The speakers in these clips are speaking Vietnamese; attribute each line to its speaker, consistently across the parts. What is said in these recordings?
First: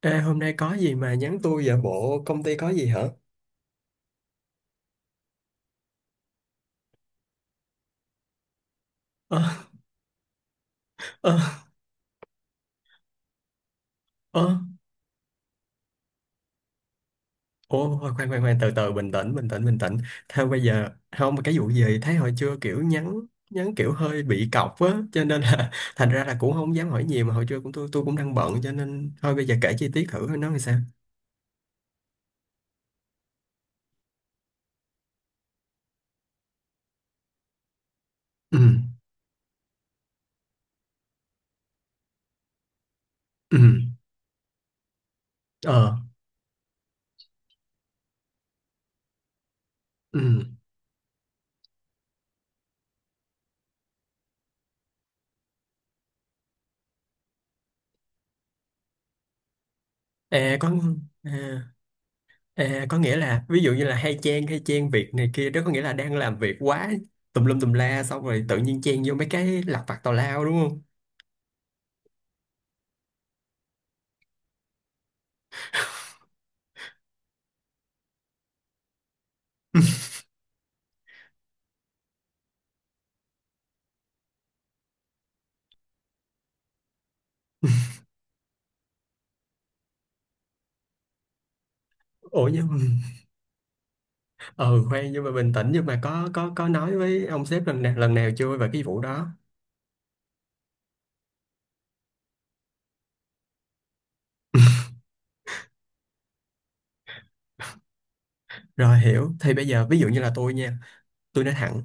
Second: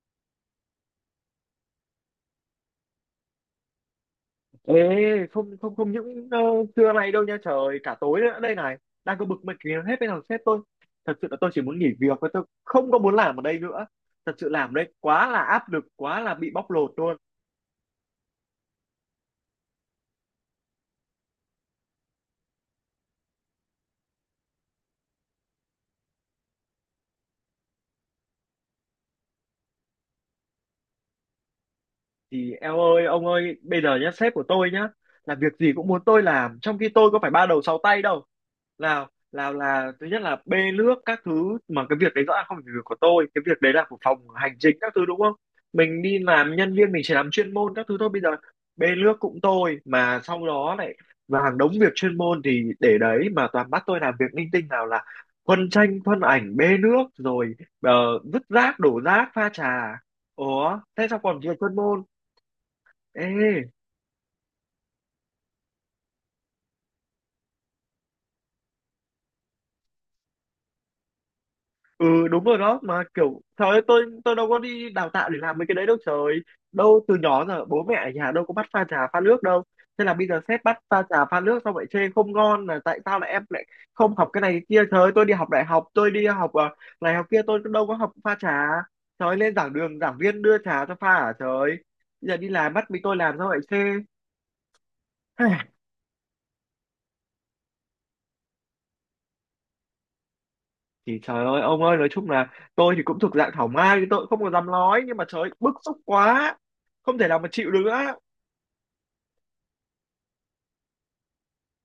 Speaker 1: Ê, hôm nay có gì mà nhắn tôi vậy? Bộ công ty có gì hả?
Speaker 2: Ê, không, không, không những trưa nay đâu nha trời, cả tối nữa đây này, đang có
Speaker 1: Ơ,
Speaker 2: bực mình kìa, hết bên thằng sếp tôi. Thật sự
Speaker 1: ơ,
Speaker 2: là tôi chỉ muốn nghỉ việc và tôi không có muốn làm ở đây nữa. Thật sự
Speaker 1: ơ.
Speaker 2: làm ở đây quá là áp lực, quá là bị bóc lột luôn.
Speaker 1: Ồ, khoan, khoan, khoan, từ từ, bình tĩnh, bình tĩnh, bình tĩnh. Theo bây giờ, không, mà cái vụ gì, thấy hồi trưa kiểu nhắn, kiểu hơi bị cọc á, cho nên là, thành ra là cũng không dám hỏi nhiều, mà hồi trưa cũng tôi cũng đang bận, cho nên, thôi bây giờ kể chi tiết thử, nó làm sao?
Speaker 2: Thì em ơi, ông ơi, bây giờ nhá, sếp của tôi nhá, là việc gì cũng muốn tôi làm, trong khi tôi có phải ba đầu sáu tay đâu.
Speaker 1: Ừ,
Speaker 2: Lào Lào là thứ nhất là bê nước các thứ, mà cái việc đấy rõ ràng không phải việc của tôi, cái
Speaker 1: ừ,
Speaker 2: việc đấy là của phòng hành chính các thứ, đúng không?
Speaker 1: ờ,
Speaker 2: Mình đi làm nhân viên mình chỉ làm chuyên môn các thứ thôi. Bây giờ bê nước cũng tôi, mà sau
Speaker 1: ừ,
Speaker 2: đó lại, và hàng đống việc chuyên môn thì để đấy, mà toàn bắt tôi làm việc linh tinh, nào là khuân tranh khuân ảnh, bê nước rồi ờ, vứt rác, đổ rác, pha trà.
Speaker 1: e có,
Speaker 2: Ủa thế sao
Speaker 1: à.
Speaker 2: còn việc chuyên môn?
Speaker 1: À, có nghĩa là
Speaker 2: Ê,
Speaker 1: ví dụ như là hay chen việc này kia đó, có nghĩa là đang làm việc quá tùm lum tùm la xong rồi tự nhiên chen vô mấy cái lặt vặt tào lao, đúng không?
Speaker 2: ừ đúng rồi đó, mà kiểu trời ơi, tôi đâu có đi đào tạo để làm mấy cái đấy đâu trời. Đâu, từ nhỏ giờ bố mẹ ở nhà đâu có bắt pha trà pha nước đâu. Thế là bây giờ sếp bắt pha trà pha nước xong lại chê không ngon, là tại sao lại em lại không học cái này cái kia. Trời ơi, tôi đi học đại học, tôi đi học này học kia, tôi đâu có học pha trà. Trời ơi, lên giảng đường giảng viên đưa trà cho pha à? Trời ơi. Bây giờ
Speaker 1: Ủa
Speaker 2: đi
Speaker 1: nhưng
Speaker 2: làm
Speaker 1: mà-
Speaker 2: bắt mình tôi làm sao lại chê.
Speaker 1: ừ khoan, nhưng mà bình tĩnh, nhưng mà có nói với ông sếp lần nào chưa về cái vụ đó?
Speaker 2: Thì trời ơi, ông ơi, nói chung là tôi thì cũng thuộc dạng thảo mai, tôi cũng không có dám nói, nhưng mà trời ơi, bức xúc quá, không thể nào mà chịu được nữa.
Speaker 1: Rồi, hiểu. Thì bây giờ ví dụ như là tôi nha, tôi nói thẳng,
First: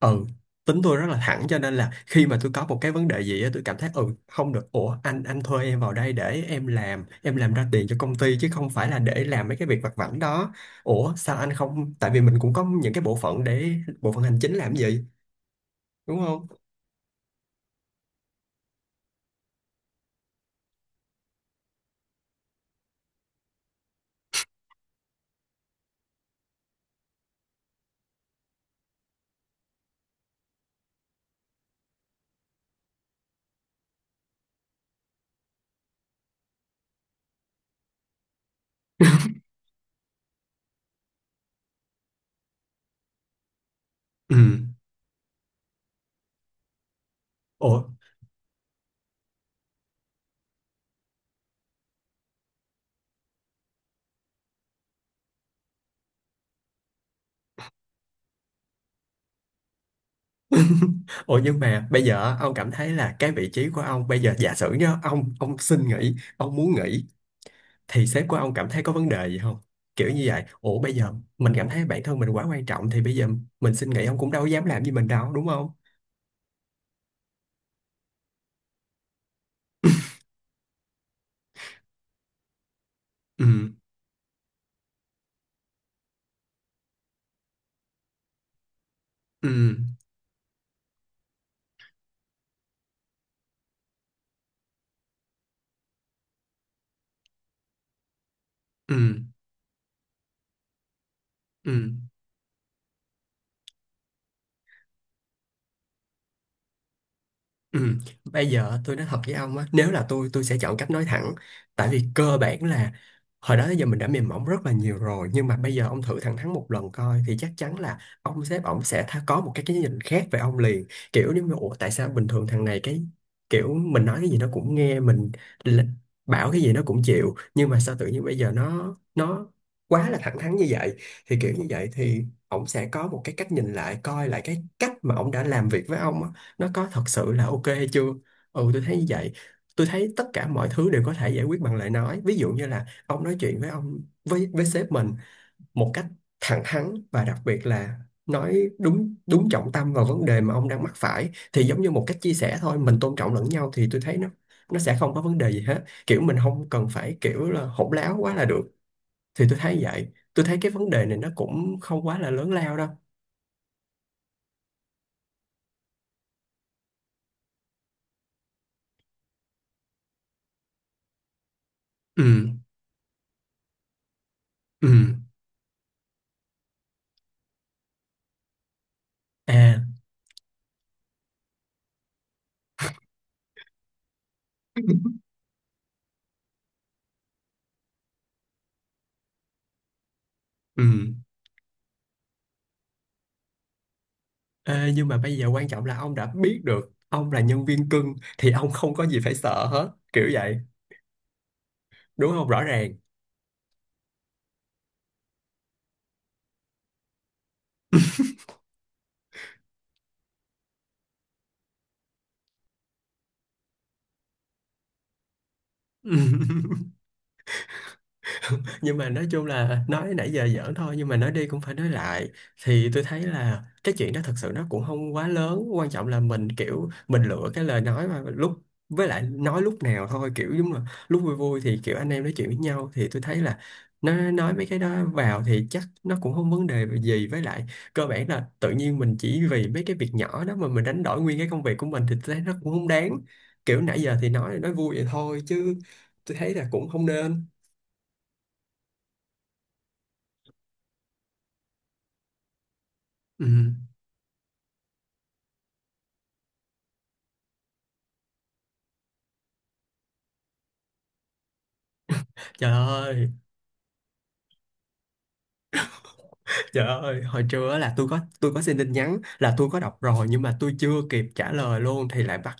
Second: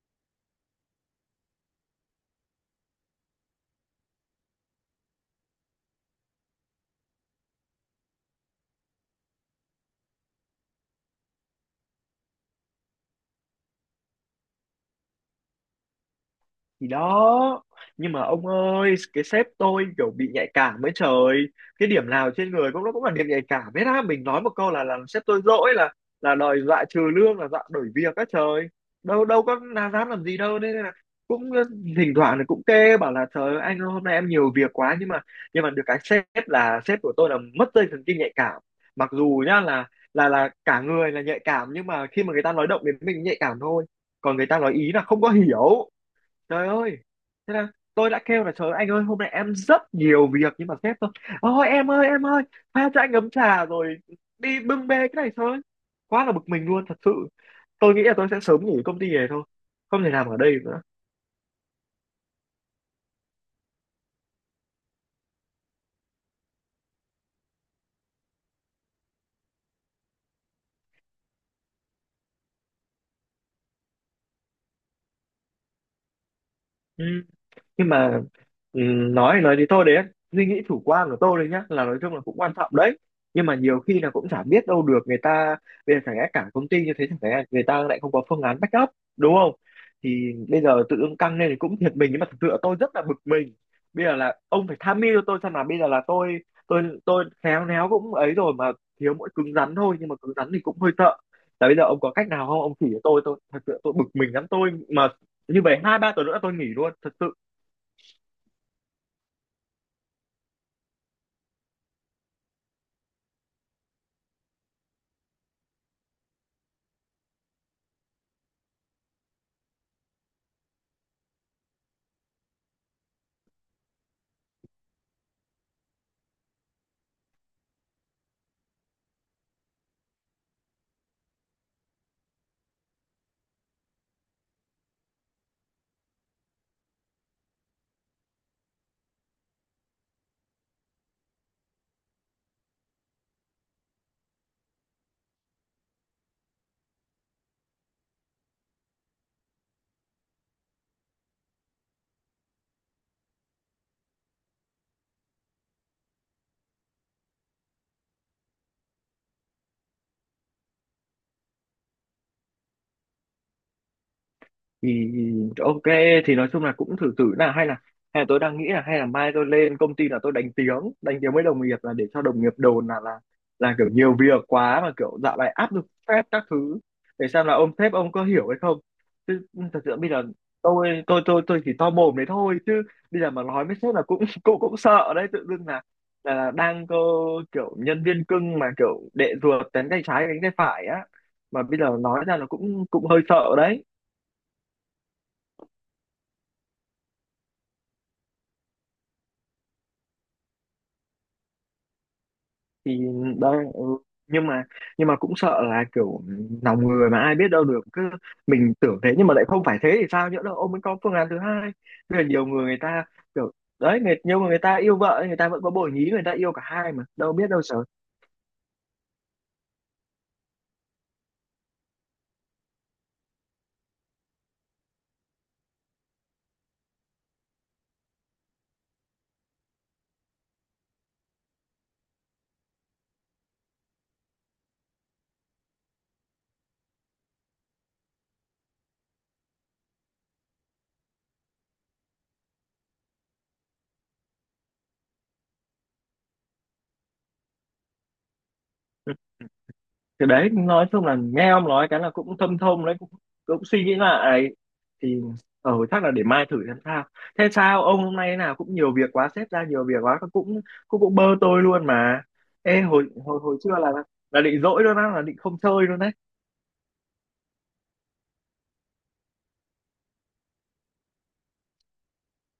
Speaker 1: ừ, tính tôi rất là thẳng, cho nên là khi mà tôi có một cái vấn đề gì á tôi cảm thấy ừ không được. Ủa anh, thuê em vào đây để em làm ra tiền cho công ty, chứ không phải là để làm mấy cái việc vặt vãnh đó. Ủa sao anh không, tại vì mình cũng có những cái bộ phận để, bộ phận hành chính làm gì, đúng không?
Speaker 2: Thì đó, nhưng mà ông ơi, cái sếp tôi kiểu bị nhạy cảm ấy trời. Cái điểm nào trên người cũng nó cũng là điểm nhạy cảm hết á. Mình nói một câu là làm sếp tôi dỗi, là đòi dọa trừ lương, là dọa đổi việc á trời. Đâu đâu có là dám làm gì đâu nên là cũng, thỉnh thoảng thì cũng kê bảo là, trời ơi, anh ơi, hôm nay em nhiều việc quá, nhưng mà được cái sếp là sếp của tôi là mất dây thần kinh nhạy cảm. Mặc dù nhá, là cả người là nhạy cảm, nhưng mà khi mà người ta nói động đến mình nhạy cảm thôi,
Speaker 1: Ừ.
Speaker 2: còn người ta nói ý là không có hiểu. Trời ơi. Thế là
Speaker 1: ủa
Speaker 2: tôi đã kêu là, trời ơi, anh ơi, hôm nay em rất nhiều việc, nhưng mà sếp tôi, ôi em ơi, em ơi, pha cho anh ấm trà rồi đi bưng bê cái này thôi. Quá là bực mình luôn, thật sự. Tôi nghĩ là tôi sẽ sớm nghỉ công ty này thôi, không thể làm ở đây nữa.
Speaker 1: Ủa nhưng mà bây giờ ông cảm thấy là cái vị trí của ông bây giờ, giả sử nhá, ông xin nghỉ, ông muốn nghỉ, thì sếp của ông cảm thấy có vấn đề gì không, kiểu như vậy. Ủa bây giờ mình cảm thấy bản thân mình quá quan trọng thì bây giờ mình xin nghỉ, ông cũng đâu dám làm gì mình đâu, đúng không?
Speaker 2: Ừ. Nhưng mà ừ, nói thì thôi đấy. Suy nghĩ chủ quan của tôi đấy nhá, là nói chung là cũng quan trọng đấy, nhưng mà
Speaker 1: Ừ,
Speaker 2: nhiều khi là cũng chả biết đâu được người ta. Bây giờ chẳng lẽ cả công ty như thế, chẳng lẽ người ta lại không có phương án backup, đúng
Speaker 1: ừ,
Speaker 2: không? Thì bây giờ tự dưng căng lên thì cũng thiệt mình, nhưng mà thực sự là tôi rất là bực mình. Bây giờ là ông phải tham mưu cho tôi xem, là bây giờ là tôi khéo léo cũng ấy rồi mà.
Speaker 1: ừ,
Speaker 2: Thiếu mỗi cứng rắn thôi, nhưng mà cứng rắn thì cũng hơi sợ. Là
Speaker 1: ừ,
Speaker 2: bây giờ ông có cách nào không, ông chỉ cho tôi. Tôi thật sự tôi bực mình lắm. Tôi mà như vậy 2-3 tuần nữa tôi nghỉ luôn, thật sự.
Speaker 1: Ừ. Bây giờ tôi nói thật với ông á, nếu là tôi sẽ chọn cách nói thẳng. Tại vì cơ bản là hồi đó tới giờ mình đã mềm mỏng rất là nhiều rồi, nhưng mà bây giờ ông thử thẳng thắn một lần coi, thì chắc chắn là ông sếp ông sẽ tha, có một cái nhìn khác về ông liền. Kiểu nếu mà ủa tại sao bình thường thằng này, cái kiểu mình nói cái gì nó cũng nghe, mình l- bảo cái gì nó cũng chịu, nhưng mà sao tự nhiên bây giờ nó, quá là thẳng thắn như vậy. Thì kiểu như vậy thì ông sẽ có một cái cách nhìn lại, coi lại cái cách mà ông đã làm việc với ông á, nó có thật sự là ok hay chưa. Ừ, tôi thấy như vậy. Tôi thấy tất cả mọi thứ đều có thể giải quyết bằng lời nói, ví dụ như là ông nói chuyện với ông, với sếp mình một cách thẳng thắn, và đặc biệt là nói đúng đúng trọng tâm vào vấn đề mà ông đang mắc phải, thì giống như một cách chia sẻ thôi, mình tôn trọng lẫn nhau thì tôi thấy nó sẽ không có vấn đề gì hết, kiểu mình không cần phải kiểu là hỗn láo quá là được. Thì tôi thấy vậy, tôi thấy cái vấn đề này nó cũng không quá là lớn lao đâu.
Speaker 2: Thì ok. Thì nói chung là cũng thử thử là hay là tôi đang nghĩ là hay là mai tôi lên công ty là tôi đánh tiếng với đồng nghiệp, là để cho đồng nghiệp
Speaker 1: Ừ,
Speaker 2: đồn là, là kiểu nhiều việc quá,
Speaker 1: ừ,
Speaker 2: mà kiểu dạo này áp lực stress các thứ, để xem là ông sếp ông có hiểu hay không. Chứ ừ, thật
Speaker 1: à.
Speaker 2: sự bây giờ tôi chỉ to mồm đấy thôi, chứ bây giờ mà nói với sếp là cũng cũng cũng sợ đấy. Tự dưng là đang có kiểu nhân viên cưng, mà kiểu đệ ruột, đánh tay trái đánh tay phải á,
Speaker 1: Ừ.
Speaker 2: mà bây giờ nói ra là cũng cũng hơi sợ đấy.
Speaker 1: Ê, nhưng mà bây giờ quan trọng là ông đã biết được ông là nhân viên cưng thì ông không có gì phải sợ hết, kiểu vậy, đúng không, rõ ràng.
Speaker 2: Thì đây ừ. nhưng mà nhưng mà cũng sợ là kiểu lòng người mà ai biết đâu được. Cứ mình tưởng thế nhưng mà lại không phải thế thì sao? Nhỡ đâu ông ấy có phương án thứ hai. Bây giờ nhiều người, người ta kiểu đấy người, nhưng mà người ta yêu vợ, người ta vẫn có bồ nhí, người ta yêu cả hai, mà đâu biết đâu sợ. Ừ.
Speaker 1: Nhưng mà nói chung là nói nãy giờ giỡn thôi, nhưng mà nói đi cũng phải nói lại, thì tôi thấy là cái chuyện đó thật sự nó cũng không quá lớn, quan trọng là mình kiểu mình lựa cái lời nói mà lúc, với lại nói lúc nào thôi, kiểu giống là lúc vui vui thì kiểu anh em nói chuyện với nhau thì tôi thấy là nó, nói mấy cái đó vào thì chắc nó cũng không vấn đề gì. Với lại cơ bản là tự nhiên mình chỉ vì mấy cái việc nhỏ đó mà mình đánh đổi nguyên cái công việc của mình thì tôi thấy nó cũng không đáng, kiểu nãy giờ thì nói vui vậy thôi chứ tôi thấy là cũng không nên.
Speaker 2: Thì đấy, nói chung là nghe ông nói cái là cũng thâm thông đấy,
Speaker 1: Ừ.
Speaker 2: cũng suy nghĩ lại. Thì chắc là để mai thử xem sao. Thế sao ông hôm nay thế nào? Cũng nhiều việc quá, sếp ra nhiều việc quá, cũng cũng cũng bơ tôi luôn mà.
Speaker 1: Trời
Speaker 2: Ê, hồi
Speaker 1: ơi,
Speaker 2: hồi hồi trưa là định dỗi luôn á, là định không chơi luôn đấy.
Speaker 1: Trời ơi, hồi trưa á là tôi có xin tin nhắn, là tôi có đọc rồi nhưng mà tôi chưa kịp trả lời luôn, thì lại bắt,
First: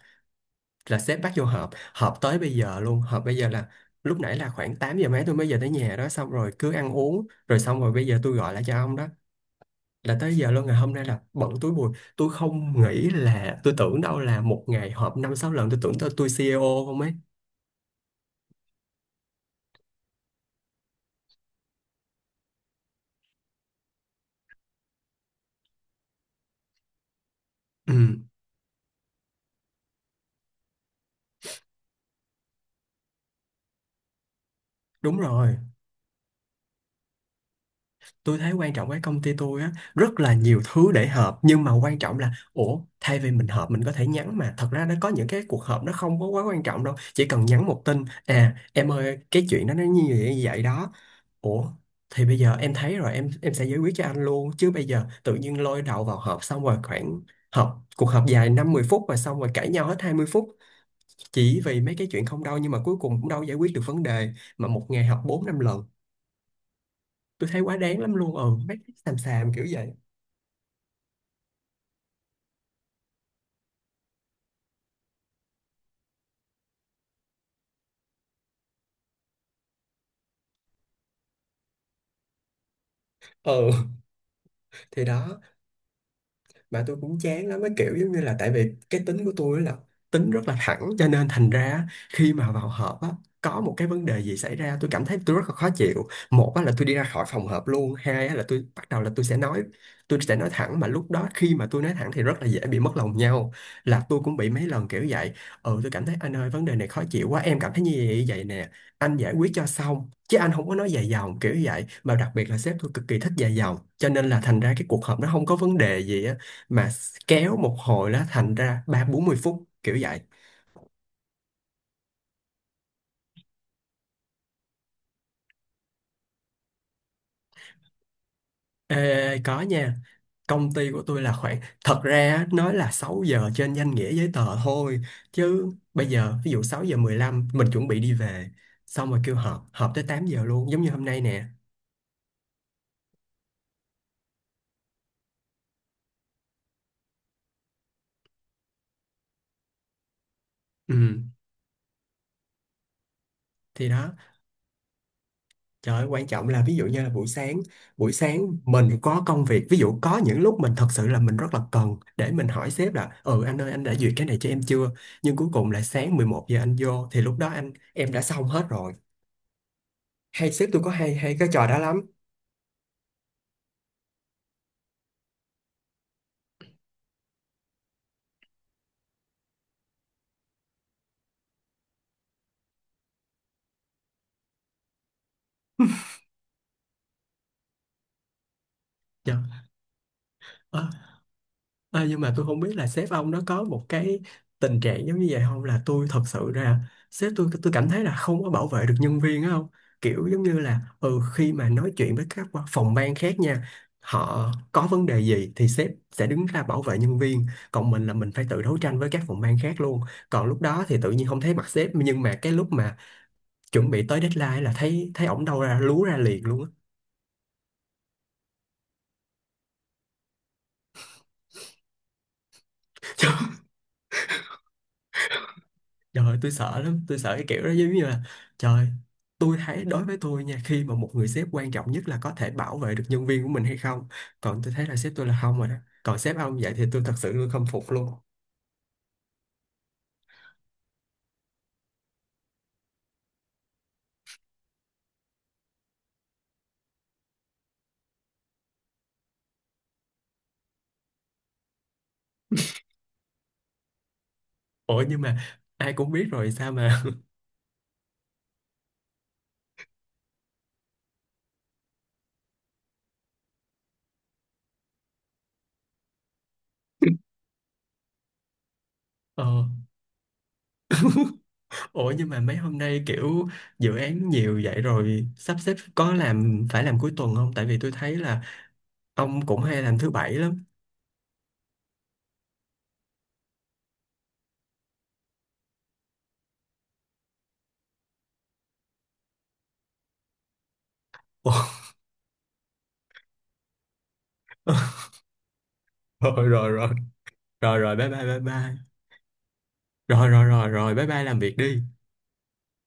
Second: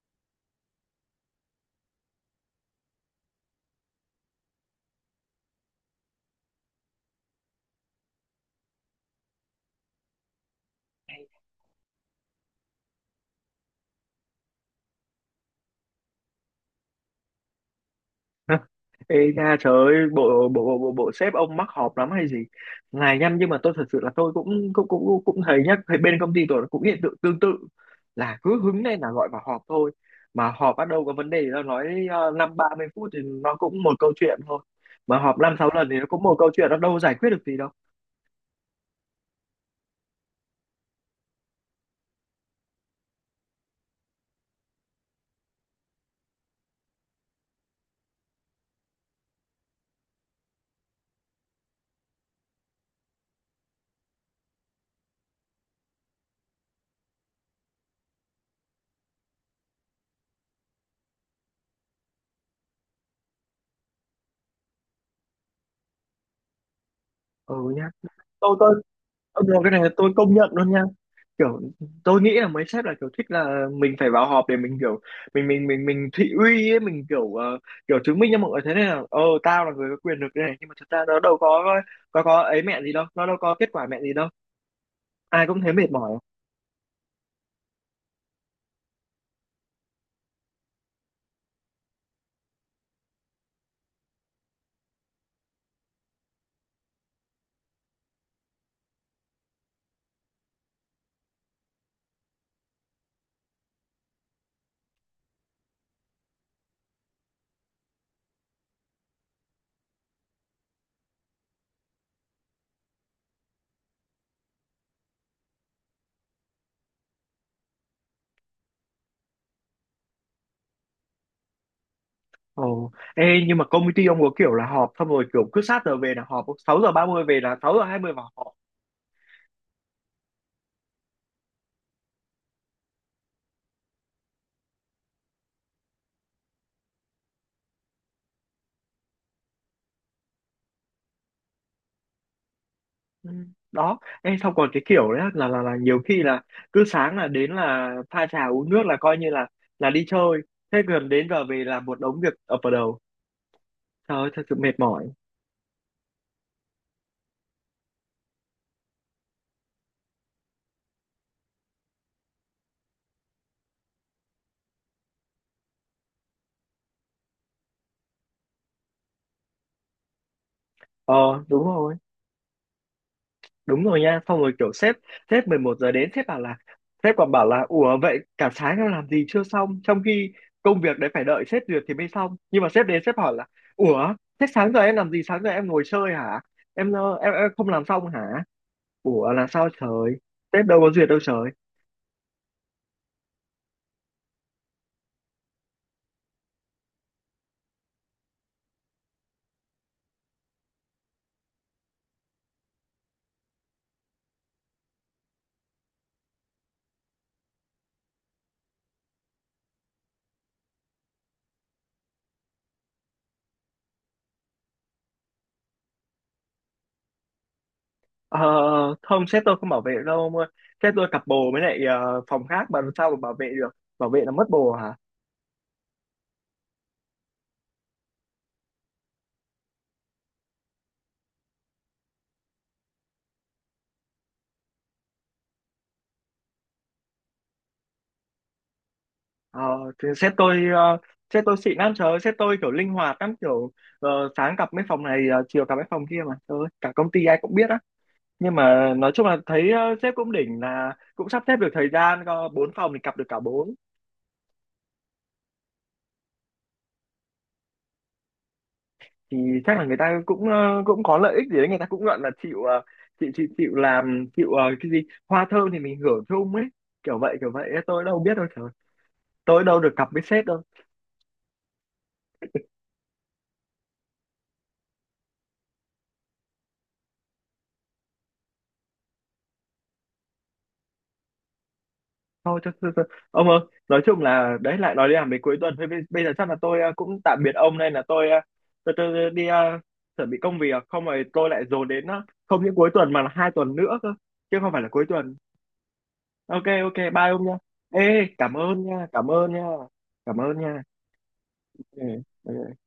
Speaker 1: là sếp bắt vô họp, họp tới bây giờ luôn, họp bây giờ là lúc nãy là khoảng 8 giờ mấy tôi mới về tới nhà đó, xong rồi cứ ăn uống rồi, xong rồi bây giờ tôi gọi lại cho ông đó, là tới giờ luôn. Ngày hôm nay là bận túi bụi, tôi không nghĩ là, tôi tưởng đâu là một ngày họp năm sáu lần, tôi tưởng tôi CEO không ấy.
Speaker 2: Ê nha, trời ơi, bộ bộ bộ bộ sếp ông mắc họp lắm hay gì? Này nhăm, nhưng mà tôi thật sự là tôi cũng cũng cũng cũng thấy nhá, thấy bên công ty tôi cũng hiện tượng tương tự,
Speaker 1: Ừ
Speaker 2: là cứ hứng lên là gọi vào họp thôi. Mà họp bắt đầu có vấn đề thì nó nói 5-30 phút thì nó cũng một câu chuyện thôi,
Speaker 1: đúng
Speaker 2: mà họp
Speaker 1: rồi.
Speaker 2: 5-6 lần thì nó cũng một câu chuyện, nó đâu giải quyết được gì đâu.
Speaker 1: Tôi thấy quan trọng cái công ty tôi á rất là nhiều thứ để họp, nhưng mà quan trọng là ủa thay vì mình họp mình có thể nhắn, mà thật ra nó có những cái cuộc họp nó không có quá quan trọng đâu, chỉ cần nhắn một tin à em ơi cái chuyện đó nó như vậy đó, ủa thì bây giờ em thấy rồi, em sẽ giải quyết cho anh luôn, chứ bây giờ tự nhiên lôi đầu vào họp, xong rồi khoảng, cuộc họp dài năm mười phút và xong rồi cãi nhau hết 20 phút, chỉ vì mấy cái chuyện không đâu nhưng mà cuối cùng cũng đâu giải quyết được vấn đề, mà một ngày họp 4 5 lần, tôi
Speaker 2: Ừ
Speaker 1: thấy quá
Speaker 2: nhá,
Speaker 1: đáng lắm luôn. Ừ
Speaker 2: tôi
Speaker 1: mấy
Speaker 2: tôi
Speaker 1: cái xàm
Speaker 2: ông
Speaker 1: xàm
Speaker 2: được,
Speaker 1: kiểu
Speaker 2: cái này là
Speaker 1: vậy.
Speaker 2: tôi công nhận luôn nha. Kiểu tôi nghĩ là mấy sếp là kiểu thích là mình phải vào họp để mình kiểu mình thị uy ấy, mình kiểu kiểu chứng minh cho mọi người thế này là, ờ tao là người có quyền lực đây này. Nhưng mà thật ra nó đâu có ấy mẹ gì đâu, nó đâu có kết
Speaker 1: Ừ
Speaker 2: quả mẹ gì đâu.
Speaker 1: thì đó.
Speaker 2: Ai cũng thấy mệt mỏi.
Speaker 1: Mà tôi cũng chán lắm cái kiểu, giống như là tại vì cái tính của tôi là tính rất là thẳng, cho nên thành ra khi mà vào họp á có một cái vấn đề gì xảy ra tôi cảm thấy tôi rất là khó chịu, một á là tôi đi ra khỏi phòng họp luôn, hai á là tôi bắt đầu là tôi sẽ nói thẳng, mà lúc đó khi mà tôi nói thẳng thì rất là dễ bị mất lòng nhau, là tôi cũng bị mấy lần kiểu vậy. Ừ tôi cảm thấy anh ơi vấn đề này khó chịu quá em cảm thấy như vậy vậy nè, anh giải quyết cho xong chứ anh không có nói dài dòng kiểu vậy, mà đặc biệt là sếp tôi cực kỳ thích dài dòng, cho nên là thành ra cái cuộc họp nó không có vấn đề gì á mà kéo một hồi nó thành ra ba bốn mươi phút kiểu vậy.
Speaker 2: Ồ ê, nhưng mà công ty ông có kiểu là họp xong rồi, kiểu cứ sát giờ về là họp, 6 giờ 30 về là 6 giờ 20 vào họp.
Speaker 1: Ê, có nha, công ty của tôi là khoảng, thật ra á, nói là 6 giờ trên danh nghĩa giấy tờ thôi, chứ bây giờ ví dụ 6:15 mình chuẩn bị đi về, xong rồi kêu họp, họp tới 8 giờ luôn, giống như hôm nay nè.
Speaker 2: Ừ. Đó em, xong còn cái kiểu đấy là là nhiều khi là cứ sáng là đến là pha trà uống nước là coi như là đi chơi. Thế gần
Speaker 1: Ừ
Speaker 2: đến giờ về là một đống việc ập vào đầu.
Speaker 1: thì đó.
Speaker 2: Trời ơi, thật sự mệt mỏi.
Speaker 1: Trời ơi, quan trọng là ví dụ như là buổi sáng mình có công việc, ví dụ có những lúc mình thật sự là mình rất là cần để mình hỏi sếp là ừ anh ơi anh đã duyệt cái này cho em chưa? Nhưng cuối cùng là sáng 11 giờ anh vô thì lúc đó anh em đã xong hết rồi. Hay sếp tôi có hay,
Speaker 2: Ờ,
Speaker 1: cái
Speaker 2: đúng
Speaker 1: trò đó
Speaker 2: rồi,
Speaker 1: lắm.
Speaker 2: đúng rồi nha. Xong rồi kiểu sếp sếp 11 giờ đến, sếp bảo là, sếp còn bảo là, ủa vậy cả sáng em làm gì chưa xong, trong khi công việc đấy phải đợi sếp duyệt thì mới xong, nhưng mà sếp đến sếp hỏi là, ủa thế sáng giờ em làm gì, sáng giờ em ngồi chơi hả, em, em không làm xong hả? Ủa
Speaker 1: Trời.
Speaker 2: là sao trời, sếp đâu có duyệt đâu trời.
Speaker 1: Ờ, nhưng mà tôi không biết là sếp ông nó có một cái tình trạng giống như vậy không, là tôi thật sự ra sếp tôi cảm thấy là không có bảo vệ được nhân viên á, không kiểu giống như là ừ khi mà nói chuyện với các phòng ban khác nha, họ có vấn đề gì thì sếp sẽ đứng ra bảo vệ nhân viên, còn mình là mình phải tự đấu tranh với các phòng ban khác luôn, còn lúc đó thì tự nhiên không thấy mặt sếp, nhưng mà cái lúc mà chuẩn bị tới deadline là thấy thấy ổng đâu ra lú ra liền luôn á.
Speaker 2: Ờ, không, sếp tôi không bảo vệ đâu ông ơi. Sếp tôi cặp bồ với lại phòng khác mà làm sao mà bảo vệ được. Bảo vệ là mất bồ hả?
Speaker 1: Trời ơi, tôi sợ lắm, tôi sợ cái kiểu đó giống như là, trời, tôi thấy đối với tôi nha, khi mà một người sếp quan trọng nhất là có thể bảo vệ được nhân viên của mình hay không. Còn tôi thấy là sếp tôi là không rồi đó. Còn sếp ông vậy thì tôi thật sự tôi không phục luôn.
Speaker 2: ờ, thì sếp tôi, sếp tôi xịn lắm. Trời ơi, sếp tôi kiểu linh hoạt lắm, kiểu sáng cặp mấy phòng này, chiều cặp mấy phòng kia. Mà trời ơi, cả công ty ai cũng biết á. Nhưng mà nói chung là thấy, sếp cũng đỉnh là cũng sắp xếp được thời gian, có bốn phòng thì cặp được cả bốn.
Speaker 1: Ủa nhưng mà ai cũng biết rồi sao mà.
Speaker 2: Thì chắc là người ta cũng, cũng có lợi ích gì đấy, người ta cũng gọi là chịu, chịu làm, chịu cái gì, hoa thơm thì mình hưởng chung ấy. Kiểu vậy kiểu vậy, tôi đâu biết đâu. Trời ơi,
Speaker 1: Ờ,
Speaker 2: tôi đâu được cặp với sếp đâu.
Speaker 1: ủa nhưng mà mấy hôm nay kiểu dự án nhiều vậy rồi sắp xếp có làm, phải làm cuối tuần không? Tại vì tôi thấy là ông cũng hay làm thứ bảy lắm.
Speaker 2: Thôi cho, cho. Ông ơi, nói chung là đấy lại nói đi làm về cuối tuần. Thôi bây giờ chắc là tôi, cũng tạm biệt ông, nên là tôi, tôi đi chuẩn bị công việc không rồi tôi lại
Speaker 1: Ủa,
Speaker 2: dồn đến, không những cuối tuần mà là 2 tuần nữa cơ, chứ không phải là cuối tuần.
Speaker 1: rồi
Speaker 2: Ok,
Speaker 1: rồi rồi,
Speaker 2: ok, bye ông nha.
Speaker 1: rồi rồi
Speaker 2: Ê,
Speaker 1: bye bye bye
Speaker 2: cảm
Speaker 1: bye.
Speaker 2: ơn nha, cảm ơn nha,
Speaker 1: Rồi
Speaker 2: cảm
Speaker 1: rồi
Speaker 2: ơn
Speaker 1: rồi
Speaker 2: nha.
Speaker 1: rồi bye bye làm việc đi.
Speaker 2: Ừ. Ừ.